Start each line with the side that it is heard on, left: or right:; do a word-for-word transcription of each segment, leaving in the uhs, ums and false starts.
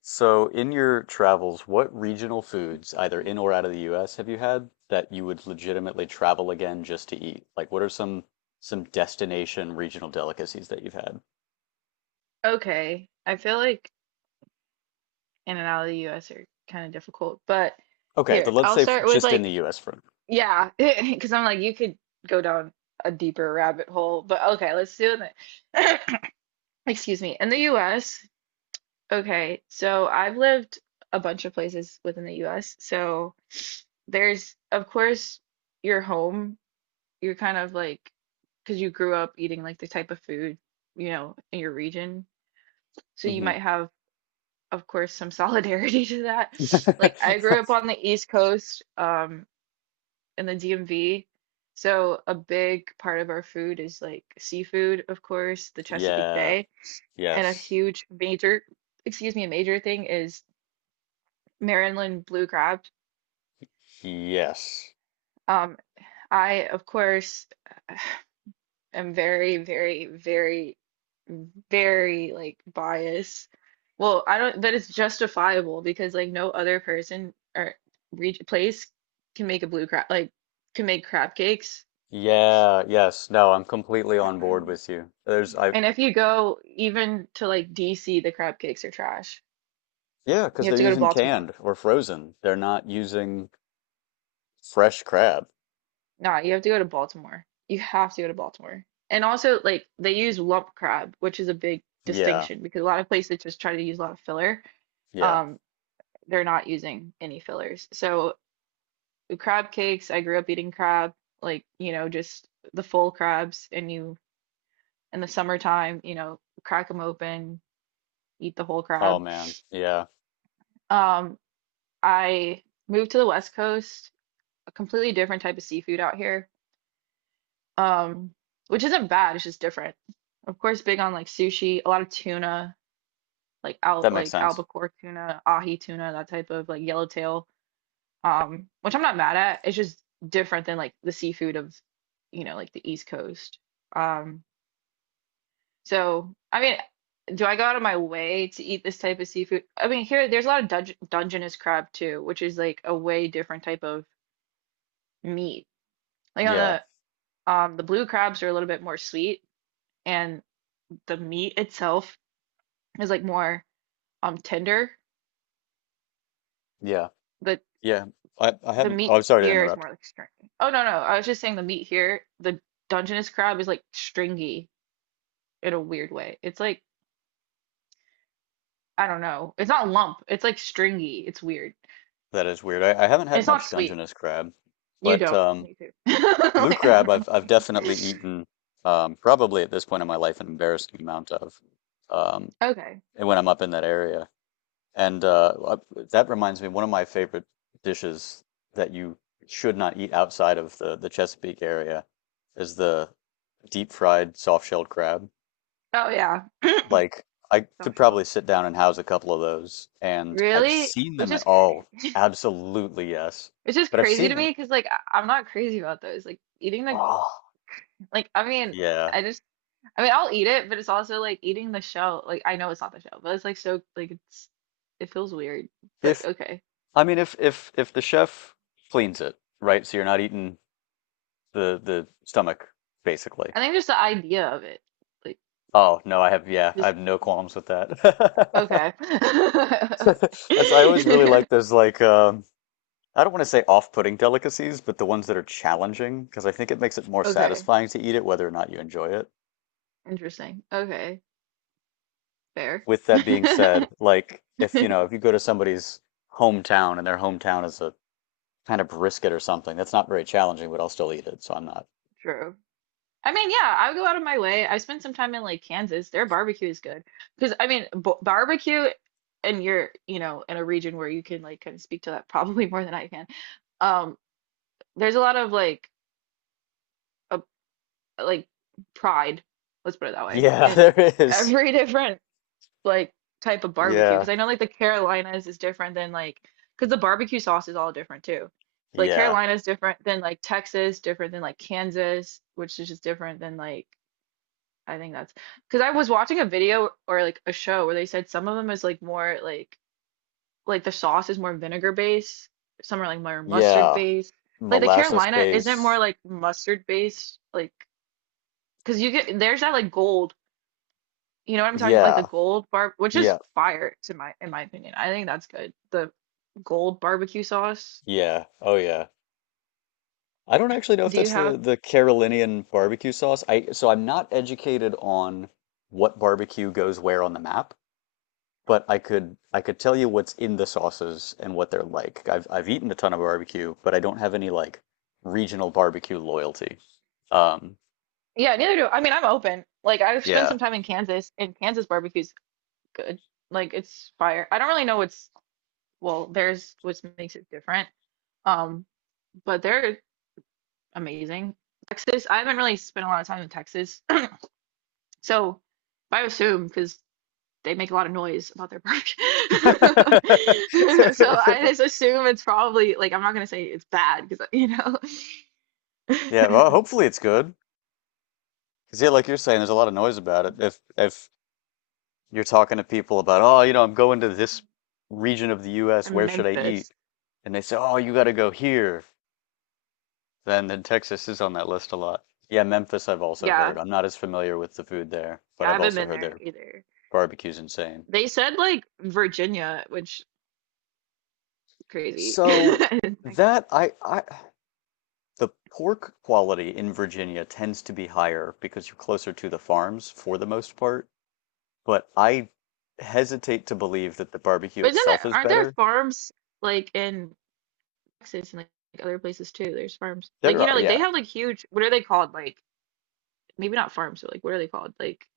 left: So, in your travels, what regional foods, either in or out of the U S, have you had that you would legitimately travel again just to eat? Like, what are some some destination regional delicacies that you've had?
right: Okay. I feel like in and out of the U S are kind of difficult, but
left: Okay, so
right: here,
left: let's
right: I'll
left: say f-
right: start with
left: just in the
right: like,
left: U S for
right: yeah, because I'm like, you could go down a deeper rabbit hole, but okay, let's do it. Excuse me. In the U S, okay, so I've lived a bunch of places within the U S. So there's, of course, your home. You're kind of like, because you grew up eating like the type of food, you know, in your region. So you
left: hmm
right: might have of course, some solidarity to that. Like, I grew up on the East Coast, um, in the D M V. So, a big part of our food is like seafood, of course, the Chesapeake
left: Yeah,
right: Bay. And a
left: yes.
right: huge major, excuse me, a major thing is Maryland blue crab.
left: Yes.
right: Um, I, of course, I am very, very, very, very like biased. Well, I don't, but it's justifiable because like no other person or re place can make a blue crab like can make crab cakes.
left: Yeah, yes. No, I'm completely on board
right: Um,
left: with you. There's I
right: And if you go even to like D C, the crab cakes are trash.
left: Yeah,
right: You
left: because
right: have
left: they're
right: to go to
left: using
right: Baltimore.
left: canned or frozen. They're not using fresh crab.
right: Nah, you have to go to Baltimore. You have to go to Baltimore. And also, like, they use lump crab, which is a big
left: Yeah,
right: distinction because a lot of places just try to use a lot of filler.
left: yeah.
right: Um, they're not using any fillers. So crab cakes, I grew up eating crab, like, you know, just the full crabs and you in the summertime, you know, crack them open, eat the whole
left: Oh
right: crab.
left: man. Yeah.
right: Um, I moved to the West Coast, a completely different type of seafood out here. Um, which isn't bad, it's just different. Of course, big on like sushi, a lot of tuna, like out
left: That makes
right: like
left: sense.
right: albacore tuna, ahi tuna, that type of like yellowtail. Um, which I'm not mad at. It's just different than like the seafood of, you know, like the East Coast. Um, so I mean, do I go out of my way to eat this type of seafood? I mean, here there's a lot of dunge Dungeness crab too, which is like a way different type of meat. Like on
left: Yeah,
right: the um, the blue crabs are a little bit more sweet, and the meat itself is like more um tender.
left: yeah,
right: The
left: yeah. I, I
right: the
left: haven't. Oh, I'm
right: meat
left: sorry to
right: here is
left: interrupt.
right: more like stringy. Oh no no, I was just saying the meat here, the Dungeness crab is like stringy in a weird way. It's like, I don't know. It's not lump. It's like stringy. It's weird.
left: That is weird. I, I haven't
right: And
left: had
right: it's not
left: much
right: sweet.
left: Dungeness crab,
right: You
left: but
right: don't.
left: um,
right: Me too.
left: blue
right: Like, I
left: crab
right: don't
left: I've I've
right: know.
left: definitely eaten um, probably at this point in my life an embarrassing amount of um,
right: Okay.
left: and when I'm up in that area. And uh, I- that reminds me, one of my favorite dishes that you should not eat outside of the the Chesapeake area is the deep fried soft shelled crab.
right: Oh yeah,
left: Like I could
right: soft shell.
left: probably sit down and house a couple of those, and I've
right: Really?
left: seen
right: Which
left: them at
right: is
left: all.
right: crazy.
left: Absolutely yes.
right: It's just
left: But I've
right: crazy
left: seen
right: to
left: them.
right: me because like I- I'm not crazy about those. Like eating the
left: Oh,
right: like I mean
left: yeah.
right: I just I mean I'll eat it, but it's also like eating the shell. Like I know it's not the shell, but it's like so like it's it feels weird. But
left: If
right: okay.
left: I mean if if if the chef cleans it, right? So you're not eating the the stomach basically.
right: I think just the idea of it. Like
left: Oh, no, I have, yeah, I
right: just
left: have no qualms with that.
right: okay.
left: That's, I always really
right: Okay.
left: like those like um I don't want to say off-putting delicacies, but the ones that are challenging because I think it makes it more
right: Okay.
left: satisfying to eat it whether or not you enjoy it.
right: Interesting. Okay. Fair.
left: With that being said, like if you know if you go to somebody's hometown and their hometown is a kind of brisket or something, that's not very challenging, but I'll still eat it, so I'm not.
right: True. I mean, yeah, I go out of my way. I spent some time in like Kansas. Their barbecue is good. Because I mean, b barbecue and you're, you know, in a region where you can like kind of speak to that probably more than I can. Um, there's a lot of like a, like pride, let's put it that way,
left: Yeah, there
right: in
left: is.
right: every different like type of barbecue
left: Yeah,
right: because I know like the Carolinas is different than like because the barbecue sauce is all different too. So like
left: yeah,
right: Carolina's different than like Texas, different than like Kansas, which is just different than like I think that's because I was watching a video or like a show where they said some of them is like more like like the sauce is more vinegar based, some are like more mustard
left: yeah.
right: based. Like the
left: Molasses
right: Carolina isn't more
left: base.
right: like mustard based, like because you get there's that like gold you know what I'm talking about? Like the
left: Yeah,
right: gold bar, which is
left: yeah,
right: fire to my in my opinion. I think that's good. The gold barbecue sauce.
left: yeah. Oh yeah. I don't actually know if
right: Do you
left: that's the
right: have?
left: the Carolinian barbecue sauce. I So I'm not educated on what barbecue goes where on the map. But I could I could tell you what's in the sauces and what they're like. I've I've eaten a ton of barbecue, but I don't have any like regional barbecue loyalty. Um,
right: Yeah, neither do I mean I'm open. Like I've spent
left: yeah.
right: some time in Kansas and Kansas barbecue's good. Like it's fire. I don't really know what's well, there's what makes it different. Um, but they're amazing. Texas, I haven't really spent a lot of time in Texas. So but I assume because they make a lot of noise about their bark. So I just assume it's probably like I'm not gonna say it's bad because you know
left: Yeah, well, hopefully it's good. 'Cause yeah, like you're saying, there's a lot of noise about it. If if you're talking to people about, oh, you know, I'm going to this region of the U S, where should I eat?
right: Memphis.
left: And they say, oh, you got to go here. Then then Texas is on that list a lot. Yeah, Memphis, I've also heard.
right: Yeah,
left: I'm not as familiar with the food there, but
right: yeah, I
left: I've
right: haven't
left: also
right: been
left: heard
right: there
left: there.
right: either.
left: Barbecue's insane.
right: They said like Virginia, which is crazy.
left: So that I I the pork quality in Virginia tends to be higher because you're closer to the farms for the most part, but I hesitate to believe that the barbecue
right: But isn't
left: itself
right: there
left: is
right: aren't there
left: better.
right: farms like in Texas and like other places too? There's farms like
left: There
right: you
left: are,
right: know like they
left: yeah,
right: have like huge what are they called like maybe not farms but like what are they called like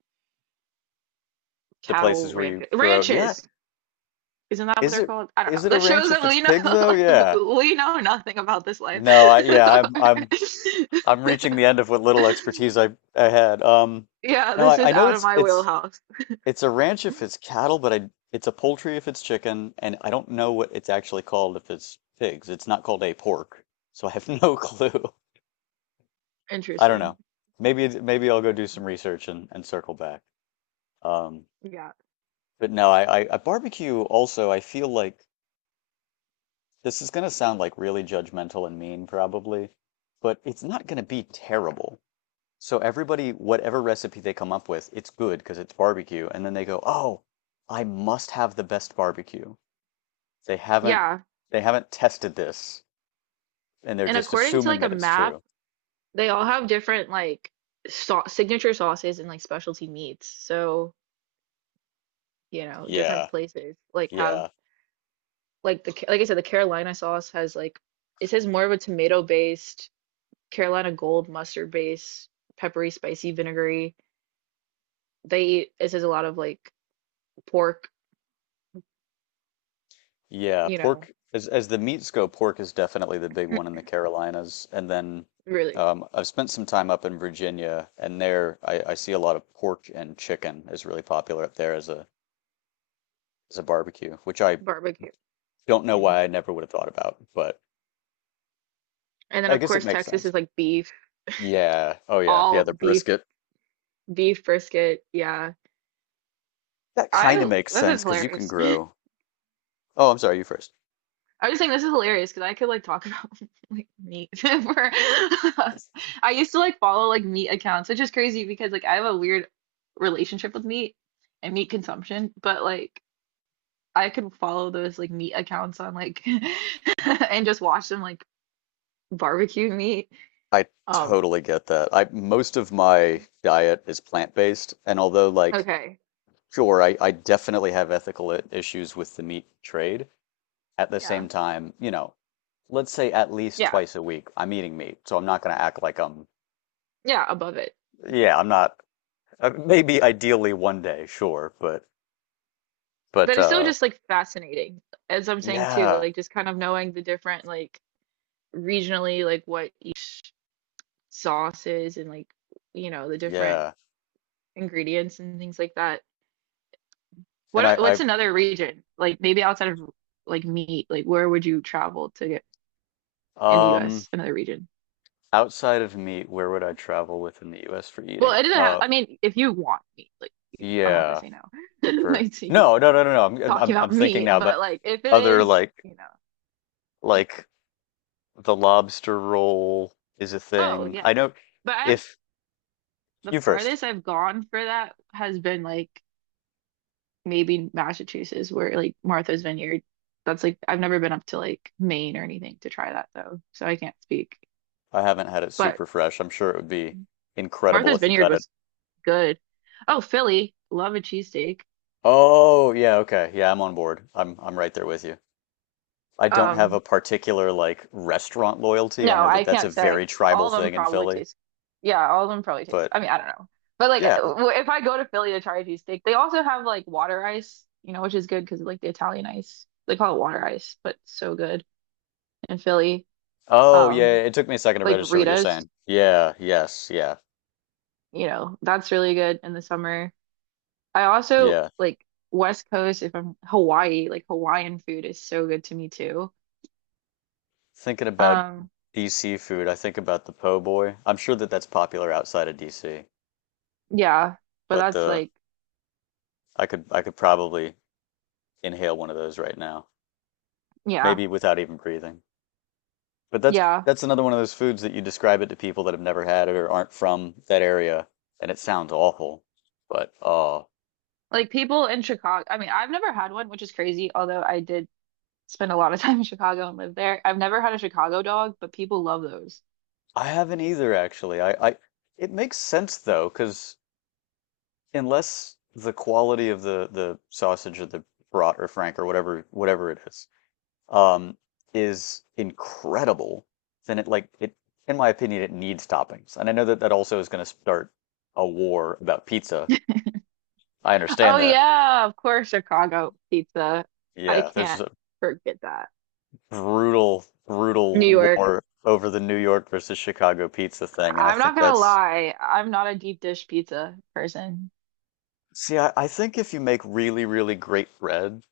left: the
right: cattle
left: places where you
right: ranches
left: grow. Yeah,
right: ranches. Isn't that what
left: is
right: they're
left: it
right: called? I don't know.
left: is it a
right: That
left: ranch
right: shows that
left: if it's
right: we know
left: pig though? Yeah.
right: like we know nothing about this life.
left: No, I yeah, I'm I'm I'm reaching the end of what little expertise I I had. Um,
right: Yeah,
left: no,
right: this
left: I, I
right: is
left: know
right: out of
left: it's
right: my
left: it's
right: wheelhouse.
left: it's a ranch if it's cattle, but I it's a poultry if it's chicken, and I don't know what it's actually called if it's pigs. It's not called a pork, so I have no clue. I don't know.
right: Interesting.
left: Maybe it- maybe I'll go do some research and, and circle back. Um,
right: Yeah.
left: but no, I, I, I barbecue also, I feel like this is gonna sound like really judgmental and mean probably, but it's not gonna be terrible. So everybody, whatever recipe they come up with, it's good because it's barbecue, and then they go, "Oh, I must have the best barbecue." They haven't
right: Yeah.
left: they haven't tested this and they're
right: And
left: just
right: according to
left: assuming
right: like a
left: that it's
right: map,
left: true.
right: they all have different like sau signature sauces and like specialty meats. So, you know, different
left: Yeah,
right: places like have
left: yeah,
right: like the like I said the Carolina sauce has like it says more of a tomato based, Carolina gold mustard based, peppery, spicy, vinegary. They eat it says a lot of like pork,
left: yeah.
right: you know,
left: Pork, as as the meats go, pork is definitely the big one in the Carolinas. And then
right: really
left: um, I've spent some time up in Virginia and there I, I see a lot of pork and chicken is really popular up there as a as a barbecue, which I
right: barbecue.
left: don't know
right: Mm.
left: why I never would have thought about, but
right: And then
left: I
right: of
left: guess it
right: course
left: makes
right: Texas
left: sense.
right: is like beef,
left: Yeah. Oh yeah. Yeah,
right: all
left: the
right: beef,
left: brisket.
right: beef brisket. Yeah.
left: That kind of
right: I
left: makes
right: this is
left: sense because you can
right: hilarious.
left: grow. Oh, I'm sorry, you first.
right: I was just saying this is hilarious because I could like talk about like meat for I used to like follow like meat accounts, which is crazy because like I have a weird relationship with meat and meat consumption, but like I could follow those like meat accounts on like and just watch them like barbecue meat.
left: I
right: Um,
left: totally get that. I most of my diet is plant-based, and although like
right: Okay.
left: sure, I, I definitely have ethical i- issues with the meat trade, at the same
right: Yeah.
left: time, you know, let's say at least
right: Yeah.
left: twice a week I'm eating meat, so I'm not going to act like I'm
right: Yeah, above it.
left: yeah, I'm not uh, maybe ideally one day, sure, but but
right: But it's still
left: uh
right: just like fascinating, as I'm saying too,
left: yeah,
right: like just kind of knowing the different like regionally like what each sauce is and like you know the different
left: yeah.
right: ingredients and things like that.
left: And
right: What
left: I
right: what's another region? Like maybe outside of like meat, like where would you travel to get in the
left: I um
right: U S, another region?
left: outside of meat, where would I travel within the U S for
right: Well,
left: eating?
right: it doesn't have
left: Uh
right: I mean, if you want meat, like I'm not gonna
left: yeah.
right: say no.
left: For
right: Like to you
left: no, no, no, no, no, I'm
right: talking
left: I'm
right: about
left: I'm thinking
right: meat,
left: now, but
right: but like if it
left: other
right: is,
left: like
right: you know.
left: like the lobster roll is a
right: Oh
left: thing.
right: yeah.
left: I know
right: But I have
left: if
right: the
left: you first.
right: farthest I've gone for that has been like maybe Massachusetts, where like Martha's Vineyard. That's like I've never been up to like Maine or anything to try that though, so I can't speak.
left: I haven't had it
right: But
left: super fresh. I'm sure it would be incredible
right: Martha's
left: if you
right: Vineyard
left: got it.
right: was good. Oh, Philly, love a cheesesteak.
left: Oh, yeah, okay. Yeah, I'm on board. I'm I'm right there with you. I don't have a
right: Um,
left: particular like restaurant loyalty. I
right: no,
left: know that
right: I
left: that's a
right: can't say.
left: very tribal
right: All of them
left: thing in
right: probably
left: Philly,
right: taste. Yeah, all of them probably taste.
left: but
right: I mean, I don't know. But like
left: yeah.
right: w- if I go to Philly to try a cheesesteak, they also have like water ice, you know, which is good because like the Italian ice. They call it water ice, but so good in Philly.
left: Oh, yeah,
right: Um,
left: it took me a second to
right: like
left: register what you're
right: Rita's,
left: saying. Yeah, yes, yeah.
right: you know, that's really good in the summer. I also
left: Yeah.
right: like West Coast, if I'm Hawaii, like Hawaiian food is so good to me too.
left: Thinking about
right: Um,
left: D C food, I think about the po' boy. I'm sure that that's popular outside of D C,
right: yeah, but
left: but
right: that's
left: the
right: like,
left: I could I could probably inhale one of those right now,
right: yeah,
left: maybe without even breathing. But that's
right: yeah.
left: that's another one of those foods that you describe it to people that have never had it or aren't from that area, and it sounds awful. But uh,
right: Like people in Chicago, I mean, I've never had one, which is crazy, although I did spend a lot of time in Chicago and lived there. I've never had a Chicago dog, but people love those.
left: I haven't either actually. I, I it makes sense though, because unless the quality of the the sausage or the brat or frank or whatever whatever it is um, is incredible, then it like it, in my opinion, it needs toppings. And I know that that also is going to start a war about pizza. I
right: Oh
left: understand that.
right: yeah, of course, Chicago pizza. I
left: Yeah, there's
right: can't
left: a
right: forget that.
left: brutal, brutal
right: New York.
left: war over the New York versus Chicago pizza thing, and I
right: I'm not
left: think
right: gonna
left: that's.
right: lie, I'm not a deep dish pizza person.
left: See, I, I think if you make really, really great bread,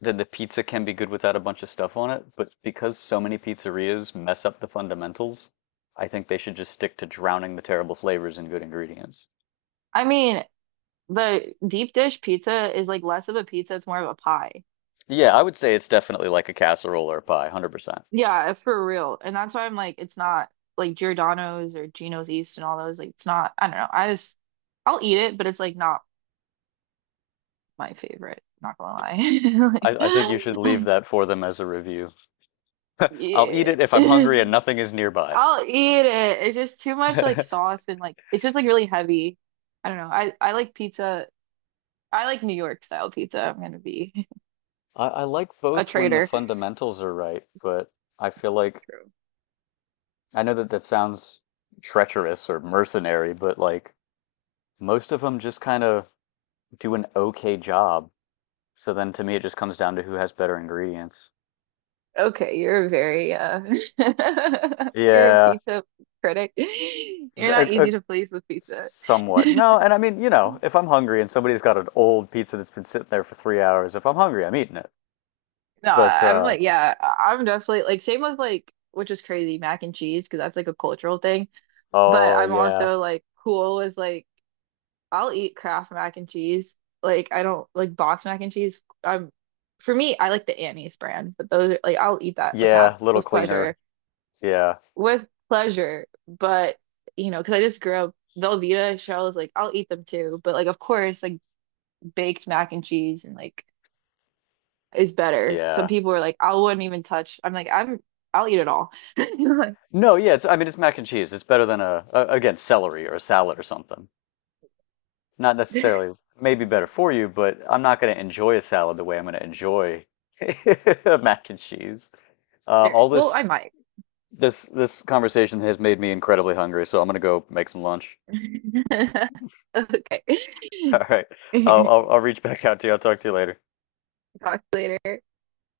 left: then the pizza can be good without a bunch of stuff on it. But because so many pizzerias mess up the fundamentals, I think they should just stick to drowning the terrible flavors in good ingredients.
right: I mean, the deep dish pizza is like less of a pizza, it's more of a pie.
left: Yeah, I would say it's definitely like a casserole or a pie, one hundred percent.
right: Yeah, for real. And that's why I'm like, it's not like Giordano's or Gino's East and all those. Like, it's not, I don't know. I just, I'll eat it, but it's like not my favorite. Not gonna
left: I, I think you
right: lie.
left: should leave
right: Like,
left: that for them as a review. I'll eat
right: yeah.
left: it if I'm hungry and nothing is nearby.
right: I'll eat it. It's just too much like
left: I,
right: sauce and like, it's just like really heavy. I don't know. I, I like pizza. I like New York style pizza. I'm gonna be
left: I like
right: a
left: both when the
right: traitor.
left: fundamentals are right, but I feel like I know that that sounds treacherous or mercenary, but like most of them just kind of do an okay job. So then to me, it just comes down to who has better ingredients.
right: Okay, you're a very uh you're a
left: Yeah,
right: pizza critic. You're not easy to please with pizza.
left: somewhat. No, and I mean, you know, if I'm hungry and somebody's got an old pizza that's been sitting there for three hours, if I'm hungry, I'm eating it.
right: No,
left: But
right: I'm
left: uh,
right: like yeah, I'm definitely like same with like which is crazy, mac and cheese because that's like a cultural thing. But
left: oh
right: I'm
left: yeah,
right: also like cool with like I'll eat Kraft mac and cheese. Like I don't like box mac and cheese. I'm For me, I like the Annie's brand, but those are like I'll eat that with half
left: yeah, little
right: with
left: cleaner.
right: pleasure.
left: Yeah,
right: With pleasure, but you know, because I just grew up Velveeta shells, like I'll eat them too, but like of course, like baked mac and cheese and like is better. Some
left: yeah.
right: people are like, I wouldn't even touch. I'm like, I'm I'll eat it all.
left: No, yeah. It's, I mean, it's mac and cheese. It's better than a, a again celery or a salad or something. Not
right: Like,
left: necessarily maybe better for you, but I'm not going to enjoy a salad the way I'm going to enjoy mac and cheese. Uh,
right: serious.
left: all
right: Well,
left: this
right: I might.
left: this this conversation has made me incredibly hungry, so I'm going to go make some lunch.
right: Okay.
left: All right. I'll, I'll I'll reach back out to you. I'll talk to you later.
right: Talk later.